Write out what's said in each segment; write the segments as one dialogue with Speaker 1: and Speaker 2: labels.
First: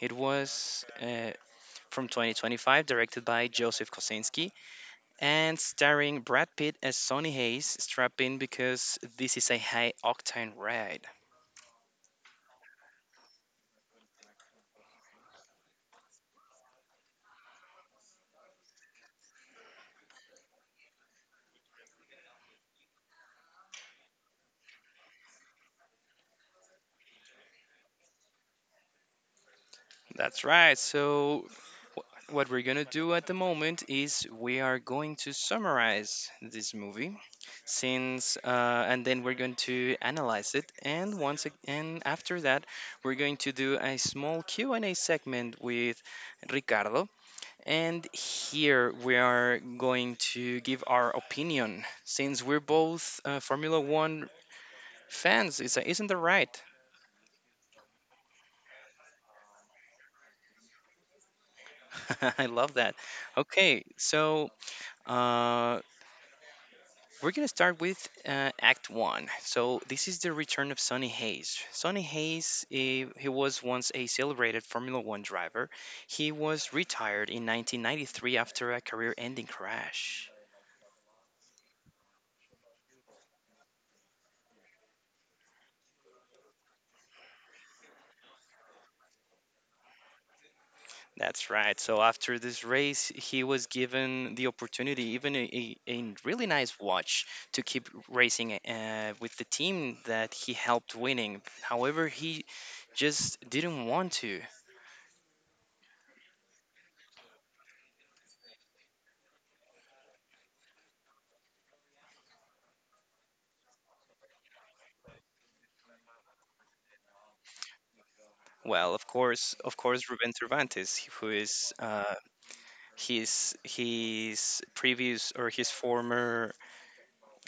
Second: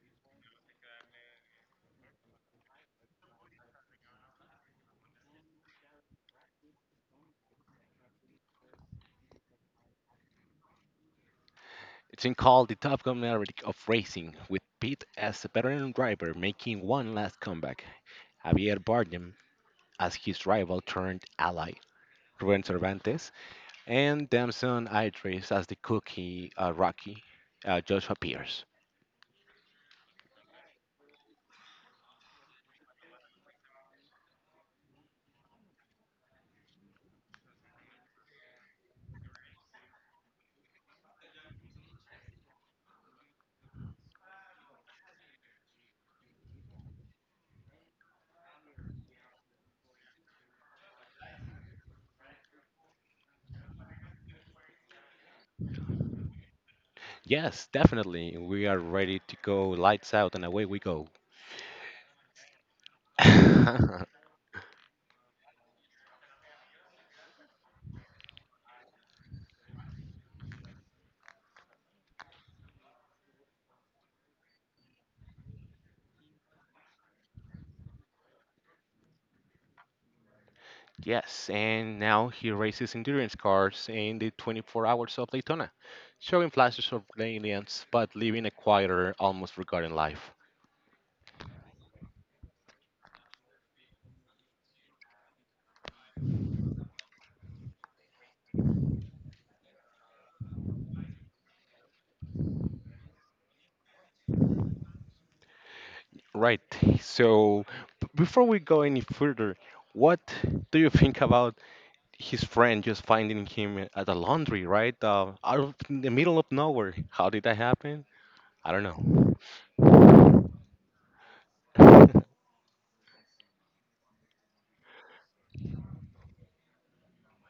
Speaker 1: It was from 2025, directed by Joseph Kosinski, and starring Brad Pitt as Sonny Hayes. Strap in because this is a high octane ride.
Speaker 2: It's been called the Top Gun Maverick of racing, with Pitt as a veteran driver making one last comeback, Javier Bardem as his rival turned ally, Ruben Cervantes, and Damson Idris as the cookie Rocky, Joshua Pierce.
Speaker 1: That's right. Wh- What we're gonna do at the moment is we are going to summarize this movie, since and then we're going to analyze it, and after that, we're going to do a small Q and A segment with Ricardo, and here we are going to give our opinion, since we're both Formula One fans. Isn't that right?
Speaker 2: Yes, definitely, we are ready to go lights out and away we go.
Speaker 1: I love that. Okay, so. Uh, We're going to start with Act One. So, this is the return of Sonny Hayes. Sonny Hayes, he was once a celebrated Formula One driver. He was retired in 1993 after a career ending crash.
Speaker 2: Yes, and now he races endurance cars in the 24 Hours of Daytona, showing flashes of brilliance but living a quieter, almost forgotten life.
Speaker 1: That's right. So, after this race, he was given the opportunity, even a really nice watch, to keep racing with the team that he helped winning. However, he just didn't want to.
Speaker 2: Right, so before we go any further, what do you think about his friend just finding him at the laundry, right? Out of in the middle of nowhere. How did that happen? I don't
Speaker 1: Well, of course, Ruben Cervantes, who is
Speaker 2: know.
Speaker 1: his previous or his former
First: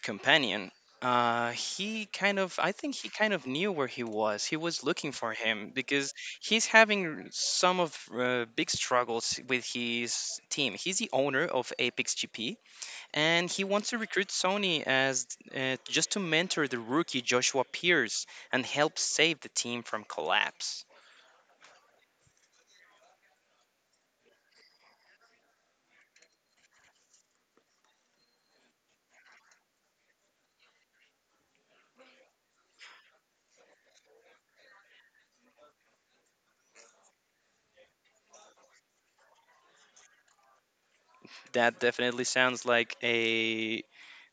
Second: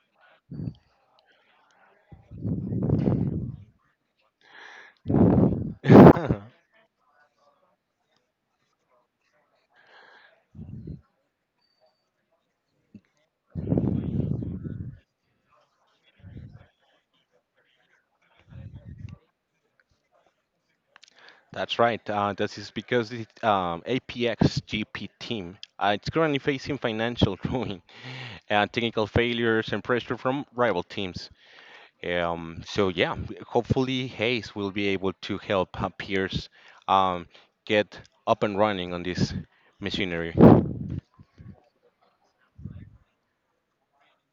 Speaker 1: companion. I think he kind of knew where he was. He was looking for him because he's having some of big struggles with his team. He's the owner of Apex GP, and he wants to recruit Sony as just to mentor the rookie Joshua Pierce and help save the team from collapse.
Speaker 2: That's right. This is because the APX team it's currently facing financial ruin, technical failures, and pressure from rival teams. So yeah, hopefully Hayes will be able to help Pierce, um, get up and running on this machinery.
Speaker 1: That definitely sounds like a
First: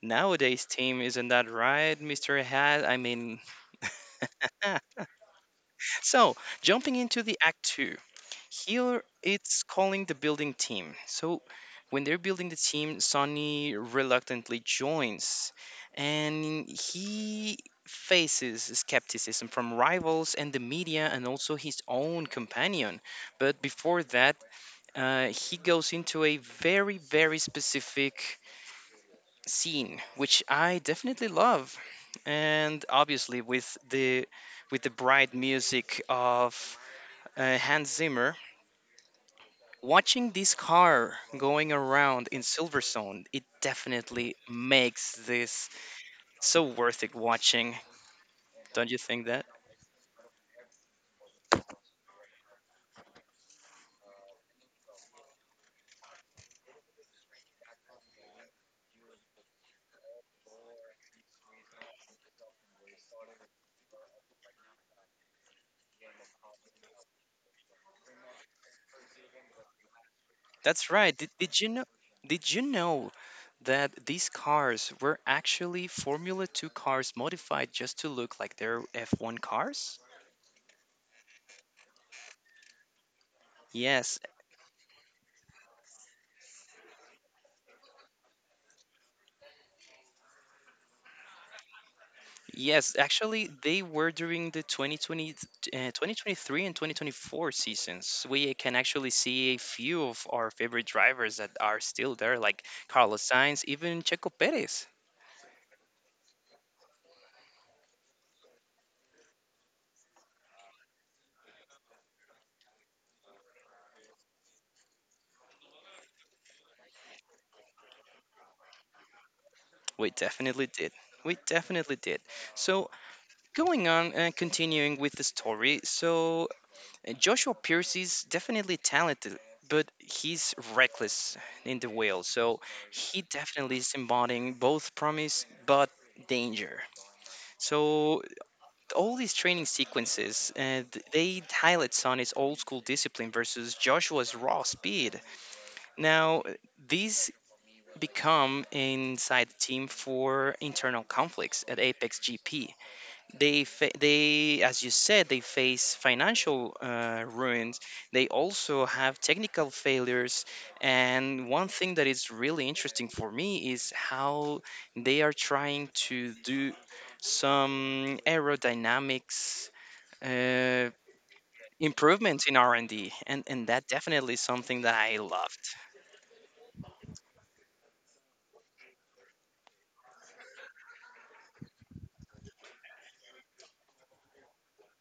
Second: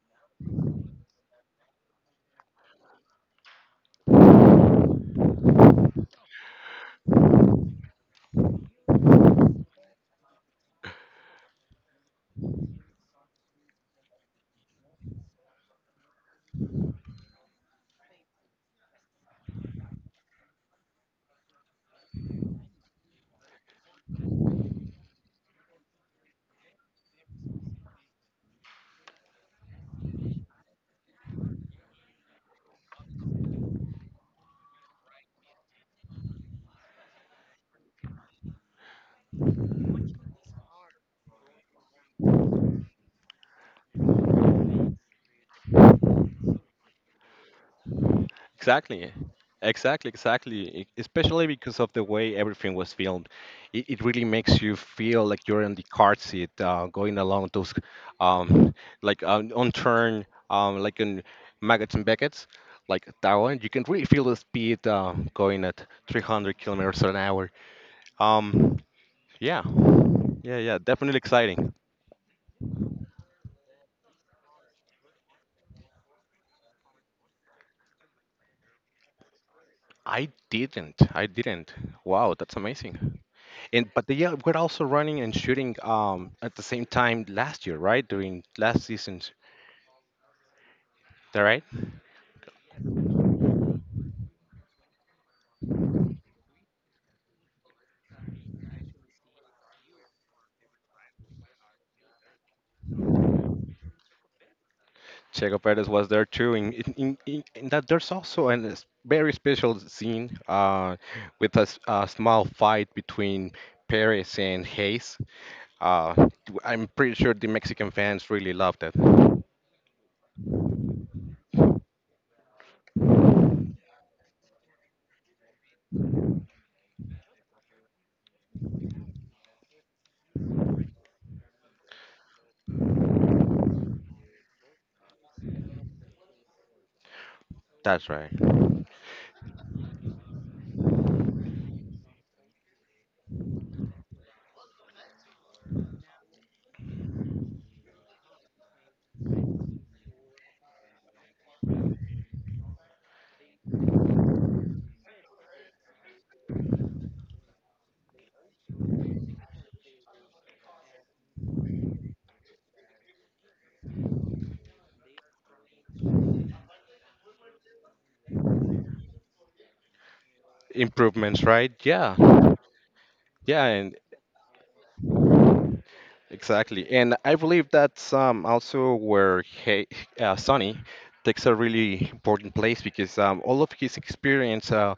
Speaker 1: nowadays team, isn't that right, Mr. Hat? I mean, so jumping into the act two, here it's calling the building team. So when they're building the team, Sonny reluctantly joins and he faces skepticism from rivals and the media and also his own companion. But before that, he goes into a very, very specific scene which I definitely love, and obviously with the bright music of Hans Zimmer, watching this car going around in Silverstone, it definitely makes this so worth it watching. Don't you
Speaker 2: Exactly.
Speaker 1: think that,
Speaker 2: Exactly, exactly. Especially because of the way everything was filmed, it really makes you feel like you're in the car seat, going along those, um, like on turn, like in Maggots and Beckett's, like that one. You can really feel the speed going at 300 kilometers an hour. Um, yeah, yeah, yeah.
Speaker 1: that's right?
Speaker 2: Definitely
Speaker 1: Did you
Speaker 2: exciting.
Speaker 1: know, did you know, that these cars were actually formula 2 cars modified just to look like they're F1 cars?
Speaker 2: I didn't. I didn't. Wow, that's amazing. And but
Speaker 1: Yes.
Speaker 2: they were also running and shooting at the same time last year, right? During last season's, that right?
Speaker 1: Yes, actually, they were during the 2020, 2023 and 2024 seasons. We can actually see a few of our favorite drivers that are still there, like Carlos Sainz, even Checo Perez.
Speaker 2: Checo Perez was there too. In that there's also an s very special scene with a, a small fight between Perez and Hayes. Uh, I'm pretty sure the Mexican fans really loved it.
Speaker 1: We definitely did. We definitely did. So, going on and continuing with the story, Joshua Pierce is definitely talented, but he's reckless in the wheel. So, he definitely is embodying both promise but danger.
Speaker 2: That's
Speaker 1: So
Speaker 2: right.
Speaker 1: all these training sequences they highlight Sonny's old school discipline versus Joshua's raw speed. Now these become inside the team for internal conflicts at Apex GP. They, as you said, they face financial ruins. They also have technical failures, and one thing that is really interesting for me is how they are trying to do some aerodynamics uh,
Speaker 2: Improvements, right? Yeah.
Speaker 1: improvements in R&D, and D, and
Speaker 2: Yeah,
Speaker 1: and that
Speaker 2: and.
Speaker 1: definitely is something that I loved.
Speaker 2: Exactly, and I believe that's also where he, Sonny takes a really important place because all of his experience uh,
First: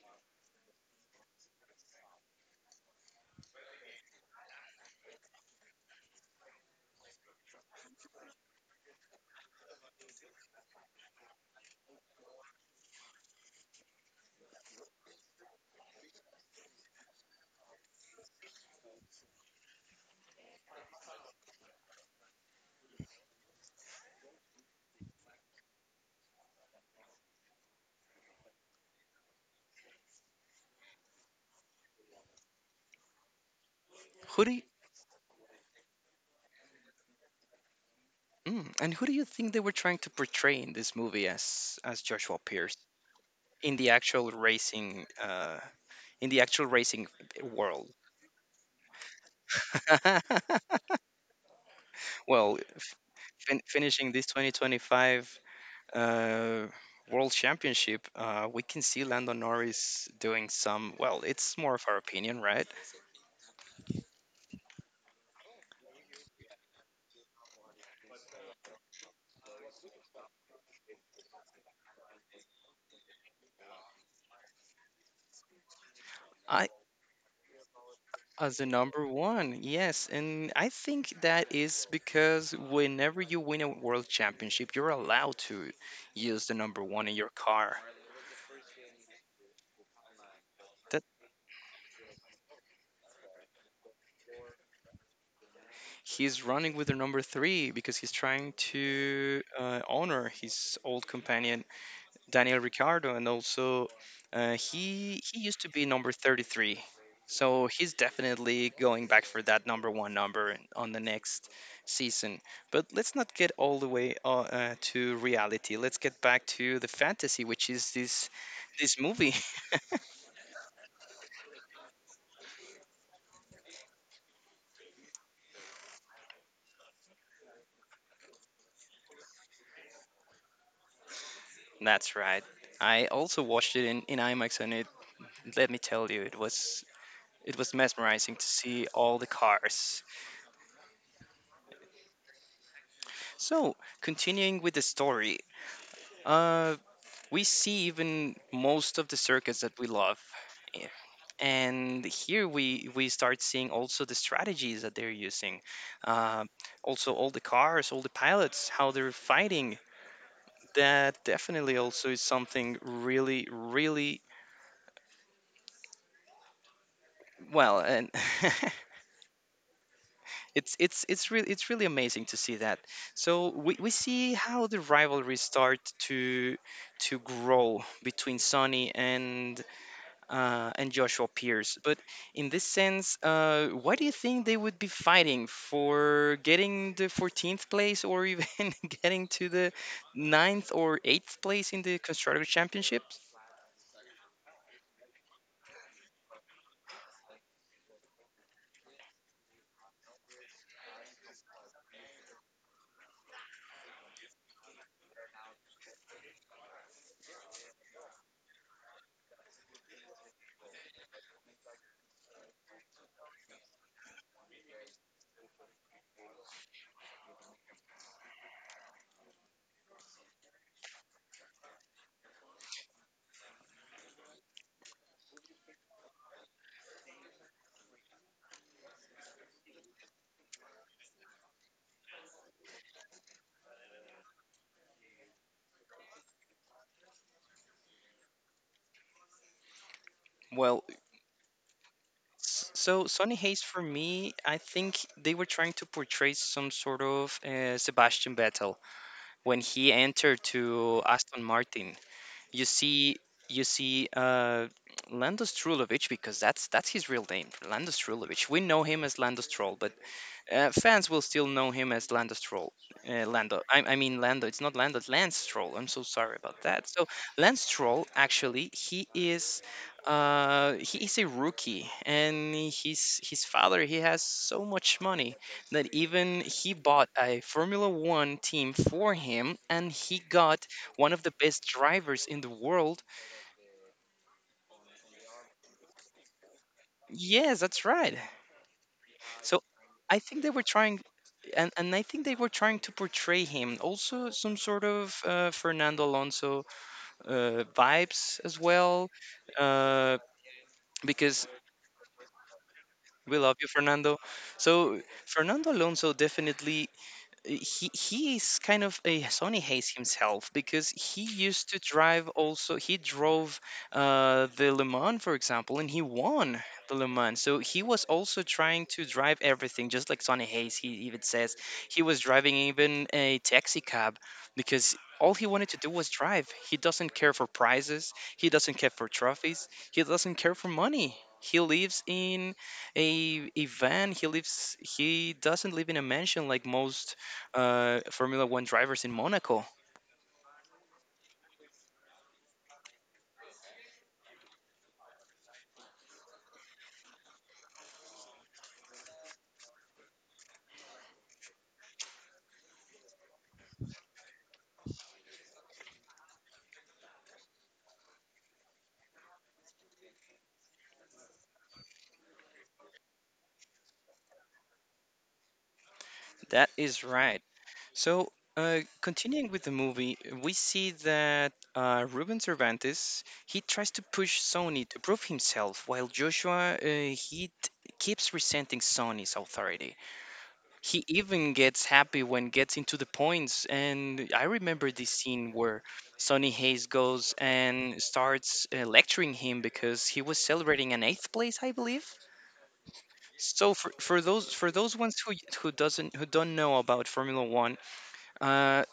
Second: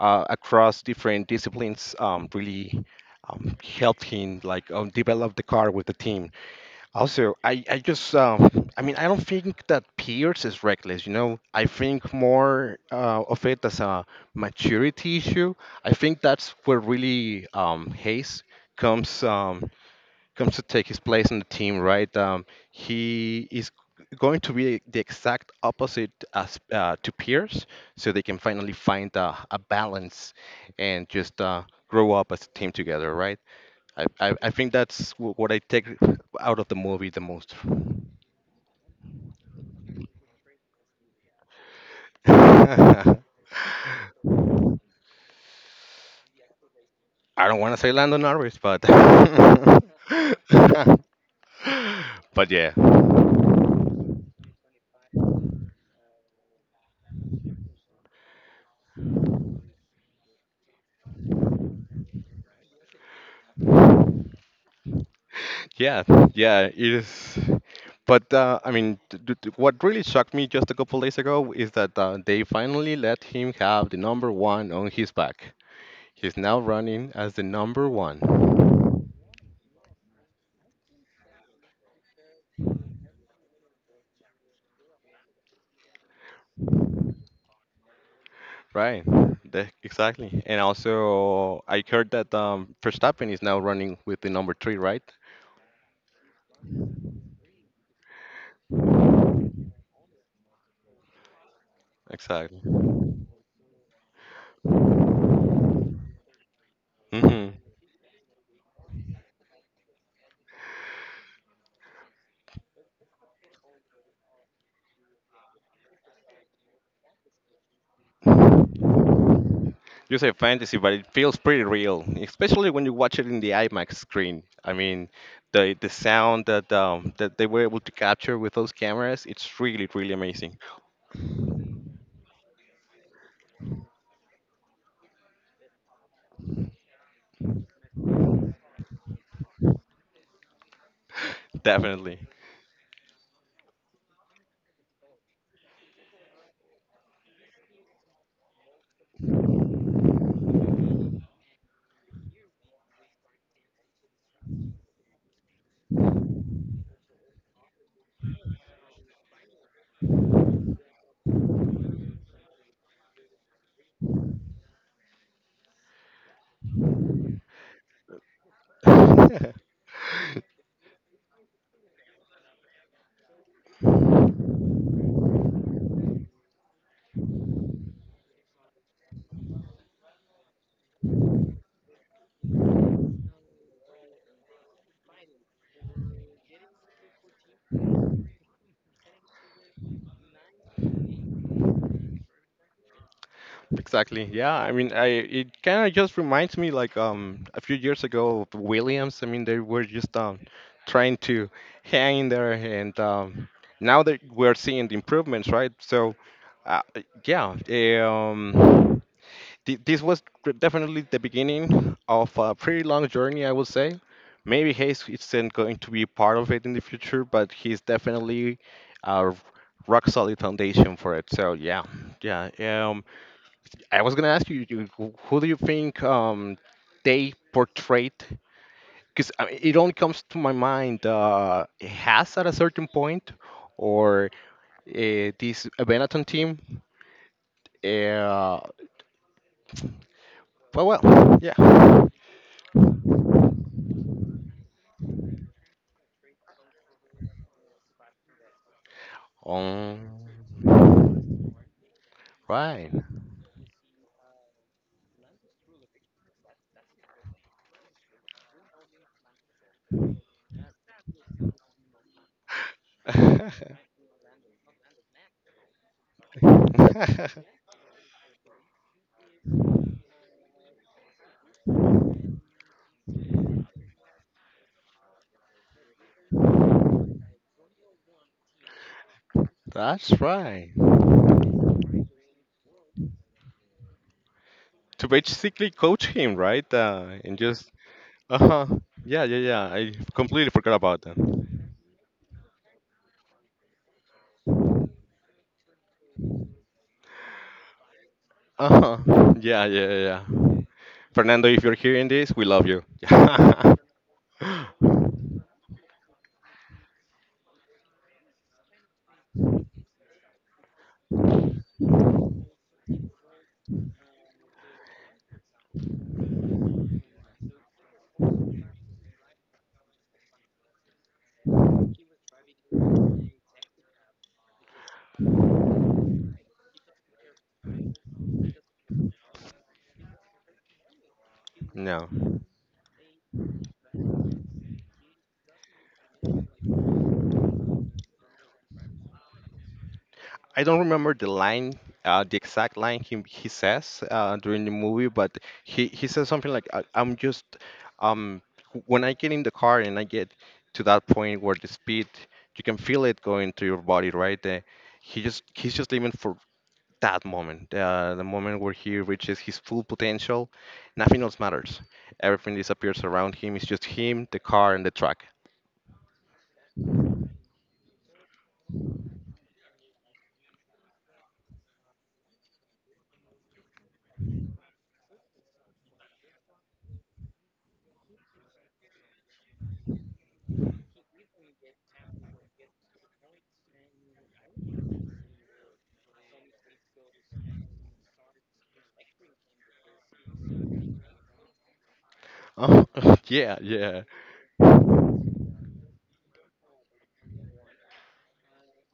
Speaker 2: uh, across different disciplines really helped him develop the car with the team. Also, I just I mean I don't think that Pierce is reckless. You know, I think more of it as a maturity issue. I think that's where really Hayes comes. Um, comes to take his place in the team, right? He is going to be the exact opposite as to Pierce, so they can finally find a balance and just grow up as a team together, right? I, I,
Speaker 1: Who
Speaker 2: I
Speaker 1: do you,
Speaker 2: think that's what I take out of the movie the most.
Speaker 1: who do you think they were trying to portray in this movie as Joshua Pierce in the actual racing uh, in the actual racing
Speaker 2: I don't want to
Speaker 1: world?
Speaker 2: say Lando Norris, but but
Speaker 1: Well,
Speaker 2: yeah.
Speaker 1: finishing this 2025 uh, World Championship, we can see Lando Norris doing some. Well, it's more of our opinion, right?
Speaker 2: Yeah, yeah, it is. But I mean, what really shocked me just a couple days ago is that they finally let him have the number one on his back. He's now
Speaker 1: I
Speaker 2: running as the number one.
Speaker 1: As the number one, yes. And I think that is because whenever you win a world championship, you're allowed to use the number one in your car.
Speaker 2: Right. Exactly. And
Speaker 1: That
Speaker 2: also, I heard that Verstappen is now running with the number three, right?
Speaker 1: he's running with the number three because he's trying to honor his old companion Daniel
Speaker 2: Exactly.
Speaker 1: Ricciardo, and also he used to be number 33.
Speaker 2: hmm
Speaker 1: So he's definitely going back for that number one number on the next season. But let's not get all the way to reality. Let's get back to the fantasy, which is this movie.
Speaker 2: You say fantasy, but it feels pretty real, especially when you watch it in the IMAX screen. I mean, the sound that that they were able to capture with those cameras, it's really really amazing.
Speaker 1: That's right. I also watched it in IMAX, and it, let me tell you, it was mesmerizing to see all the cars.
Speaker 2: Definitely.
Speaker 1: So, continuing with the story, uh, we see even most of the circuits that we love. Yeah. And here we start seeing also the strategies that they're using, uh, also all the cars, all the pilots, how they're fighting. That definitely also is something really, really well, and it's really amazing to see that. So we see how the rivalry start to to grow between Sony and Joshua Pierce. But in this sense, why do you think they would be fighting for getting the 14th place, or even getting to the ninth or 8th place in the Constructors' Championships?
Speaker 2: Exactly. Yeah. I mean, I it kind of just reminds me a few years ago of the Williams. I mean, they were just trying to hang in there, and now that we're seeing the improvements, right? So, uh, yeah. This was definitely the beginning of a pretty long journey, I would say. Maybe Hayes isn't going to be part of it in the future, but he's definitely a rock solid foundation for it. So yeah, yeah. Um, I was gonna ask you, who do you think they portrayed? Because it only comes to my mind Haas at a certain point, or this Benetton team. eh, Uh, but
Speaker 1: Well,
Speaker 2: well, yeah.
Speaker 1: so Sonny Hayes, for me, I think they were trying to portray some sort of Sebastian Vettel when he
Speaker 2: Um.
Speaker 1: entered to Aston Martin. you
Speaker 2: Right.
Speaker 1: see you see Lando Strulovic, because that's his real name, Lando Strulovic. We know him as Lando Stroll, but fans will still know him as Lando Stroll. Lando, I mean Lando. It's not Lando. It's Lance Stroll. I'm so sorry about that. So Lance Stroll, actually, he is a rookie, and his father, he has so much money that even he bought a Formula One team for him, and
Speaker 2: That's
Speaker 1: he got
Speaker 2: right.
Speaker 1: one of the best drivers in the world.
Speaker 2: To basically coach him, right? And
Speaker 1: Yes,
Speaker 2: just
Speaker 1: that's right.
Speaker 2: uh huh. Yeah, yeah, yeah.
Speaker 1: So
Speaker 2: I
Speaker 1: I think
Speaker 2: completely
Speaker 1: they were
Speaker 2: forgot about
Speaker 1: trying
Speaker 2: that.
Speaker 1: and I think they were trying to portray him also some sort of Fernando Alonso vibes as
Speaker 2: Uh huh.
Speaker 1: well,
Speaker 2: Yeah, yeah,
Speaker 1: uh,
Speaker 2: yeah.
Speaker 1: because
Speaker 2: Fernando, if you're hearing this, we love you.
Speaker 1: we love you, Fernando. So Fernando Alonso definitely, he is kind of a Sony hates himself, because he used to drive also, he drove the Le Mans, for example, and he won the Le Mans. So he was also trying to drive everything just like Sony Hayes. He even says he was driving even a taxi cab, because all he wanted to do was drive. He doesn't care for prizes, he doesn't care for trophies, he doesn't care for money. He lives
Speaker 2: No.
Speaker 1: in a van. He lives, he doesn't live in a mansion like most Formula One drivers in Monaco.
Speaker 2: I don't remember the line, the exact line he says during the movie, but he says something like, "I'm just, um, when I get in the car and I get to that point where the speed, you can feel it going through your body, right? He just he's just living for that moment, the moment where he reaches his full potential. Nothing else matters. Everything disappears around him. It's just him, the car, and the truck.
Speaker 1: That is right. So, continuing with the movie, we see that Ruben Cervantes, he tries to push Sony to prove himself, while Joshua keeps resenting Sony's authority. He even gets happy when gets into the points, and I remember this scene where Sonny Hayes goes and starts lecturing him because he was celebrating an eighth place, I believe.
Speaker 2: Oh, yeah,
Speaker 1: So for
Speaker 2: yeah.
Speaker 1: for those ones who doesn't who don't know about Formula One, uh,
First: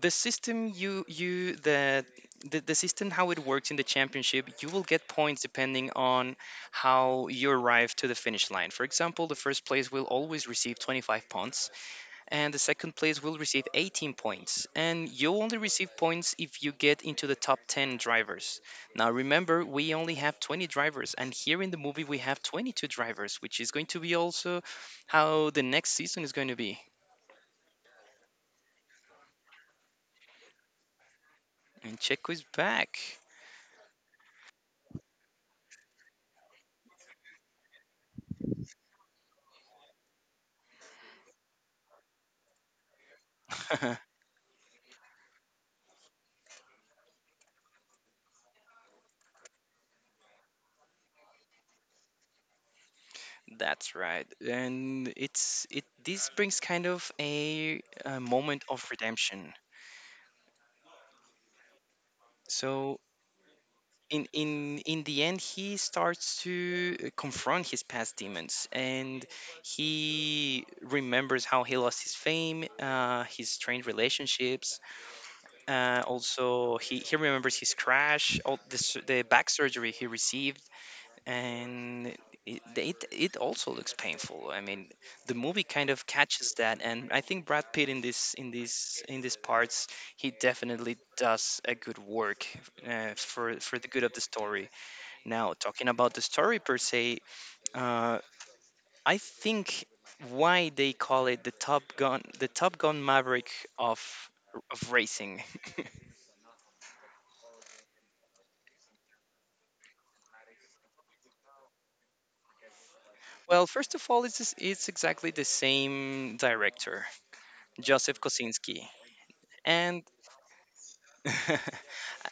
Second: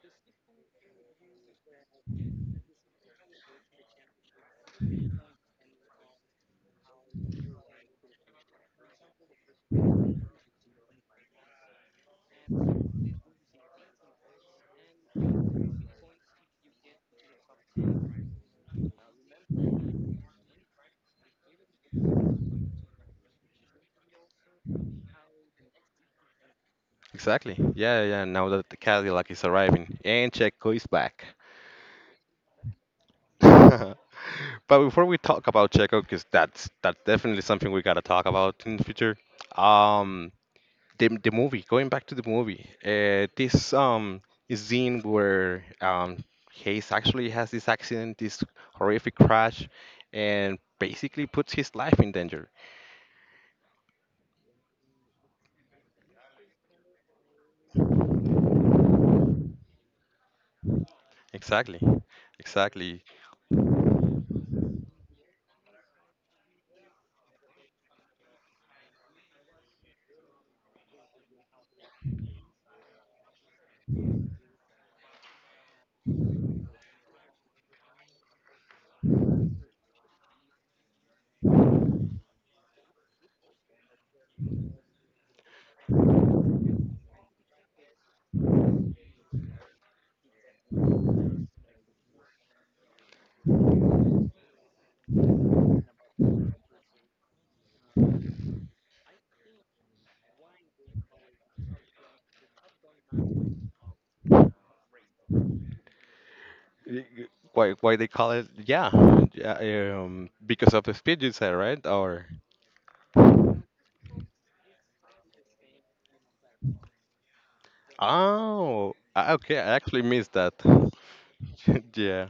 Speaker 1: the system you you the system how it works in the championship, you will get points depending on how you arrive to the finish line. For example, the first place will always receive 25 points, and the second place will receive 18 points. And you only receive points if you get into the top 10 drivers. Now, remember, we only have 20 drivers, and here in the movie, we have 22 drivers, which is going to be also how the next season is going to be.
Speaker 2: Exactly. Yeah, yeah, yeah, now that the Cadillac is arriving and Checo is back.
Speaker 1: And Checo is back.
Speaker 2: But before we talk about Checo, because that's definitely something we gotta talk about in the future. Um, the the movie. Going back to the movie. This Scene where Hayes actually has this accident, this horrific crash, and basically puts his life in danger.
Speaker 1: That's right, and it's it. This brings kind of a moment of redemption.
Speaker 2: Exactly.
Speaker 1: So
Speaker 2: Exactly.
Speaker 1: in the end he starts to confront his past demons, and he remembers how he lost his fame, his strained relationships, he remembers his crash, the back surgery he received, and it also looks painful. I mean, the movie kind of catches that, and I think Brad Pitt in this in this in these parts, he definitely does a good work for the good of the story. Now, talking about the story per se, uh, I think why they call it the Top Gun Maverick of of racing.
Speaker 2: Y- y- why they call it? Yeah, yeah, because of the speed you said, right? Or
Speaker 1: Well, first of all, it's exactly the same director, Joseph Kosinski,
Speaker 2: oh, ah, okay, I
Speaker 1: and.
Speaker 2: actually missed that. Yeah.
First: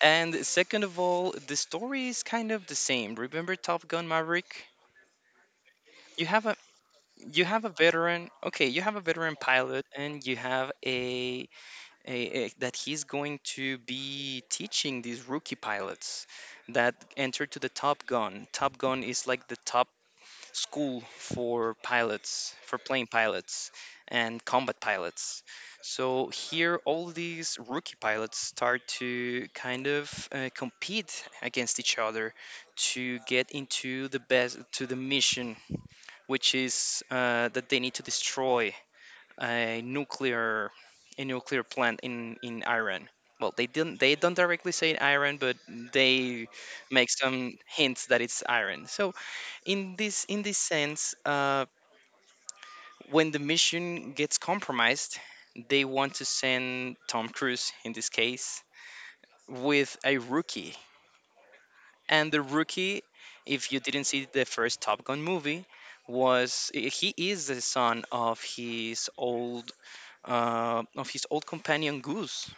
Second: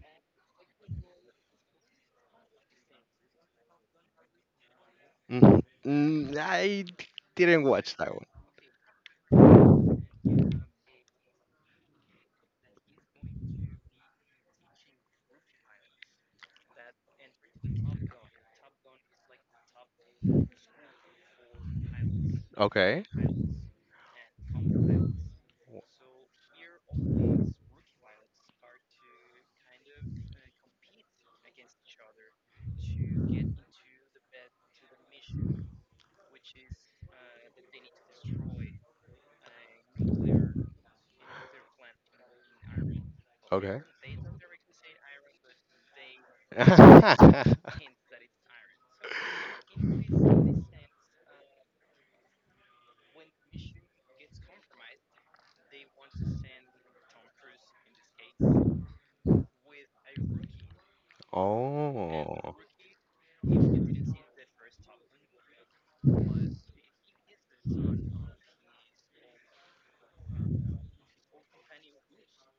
Speaker 1: And second of all, the story is kind of the same. Remember Top Gun Maverick?
Speaker 2: Mhm.
Speaker 1: You
Speaker 2: mm
Speaker 1: have a
Speaker 2: I d-
Speaker 1: you have
Speaker 2: didn't
Speaker 1: a
Speaker 2: watch that one.
Speaker 1: veteran. Okay, you have a veteran pilot, and you have a that he's going to be teaching these rookie pilots that enter to the Top Gun. Top Gun is like the top school for pilots, for
Speaker 2: Okay,
Speaker 1: plane pilots and combat pilots. So here, all these rookie pilots start to kind of compete against each other to get into the best, to the mission, which is that they need to destroy a nuclear a nuclear plant in Iran. Well,
Speaker 2: okay.
Speaker 1: they don't directly say Iran, but they make some hints that it's Iran. So in this sense, when the mission gets compromised, they want to send Tom Cruise in this case with a rookie, and the
Speaker 2: Oh.
Speaker 1: rookie, if you didn't see the first Top Gun movie, was he is the son of his old companion Goose.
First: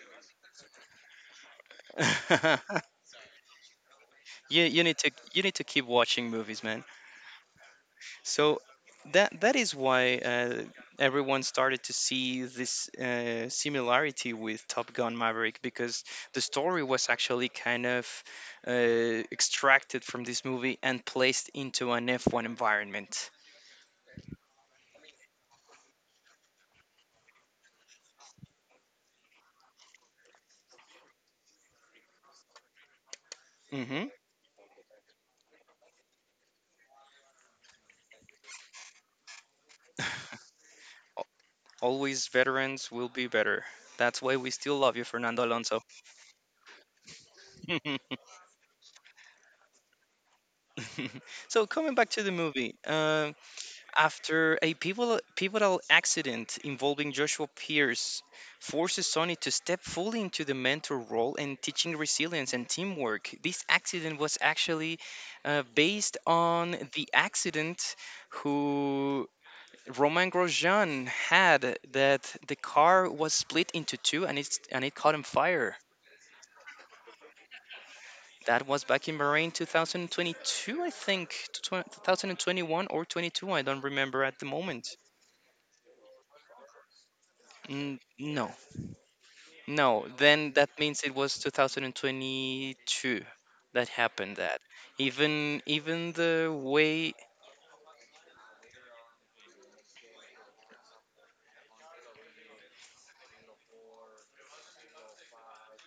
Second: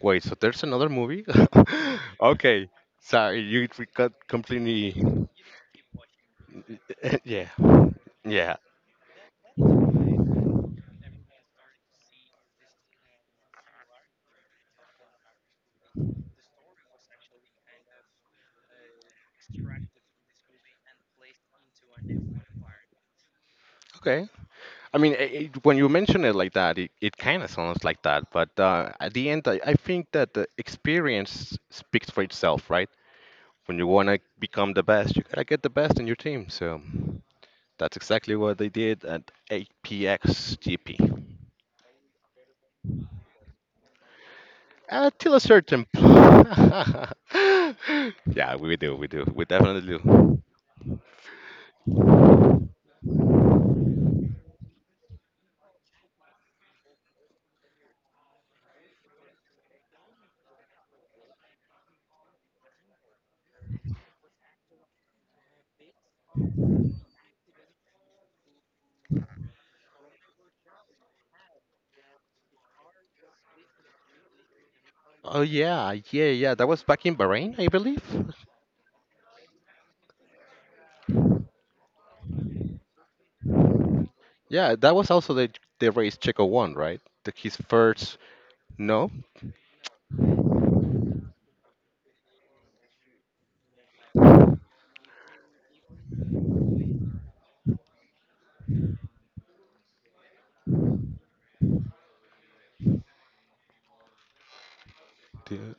Speaker 2: Wait, so there's another movie? Okay, sorry, you we got
Speaker 1: you you
Speaker 2: completely.
Speaker 1: need to you need to keep watching movies, man.
Speaker 2: Yeah, yeah.
Speaker 1: So that that is why everyone started to see this similarity with Top Gun Maverick, because the story was actually kind of extracted from this movie and placed into an F1 environment.
Speaker 2: Okay. I mean, I when you mention it like that, it kind of sounds like that. But at the end, I think that the experience speaks for itself, right? When you
Speaker 1: Hmm.
Speaker 2: want to become the best, you gotta get the best in your team. So that's exactly what they did at APXGP.
Speaker 1: Always veterans will be better. That's why we still love you,
Speaker 2: Till a
Speaker 1: Fernando Alonso.
Speaker 2: certain. Yeah, we definitely do.
Speaker 1: So coming back to the movie, um, after a pivotal accident involving Joshua Pierce forces Sony to step fully into the mentor role and teaching resilience and teamwork. This accident was actually based on the accident who Roman Grosjean had, that the car was split into two and it's and it caught on
Speaker 2: Oh
Speaker 1: fire.
Speaker 2: yeah, yeah, yeah. That was back in Bahrain, I believe.
Speaker 1: That was back in Bahrain 2022, I think, 2021 or 22. I don't remember at the
Speaker 2: Yeah, that
Speaker 1: moment.
Speaker 2: was also the race Checo won, right? His first
Speaker 1: No.
Speaker 2: no.
Speaker 1: No, then that means it was 2022 that happened that. Even the way
Speaker 2: The,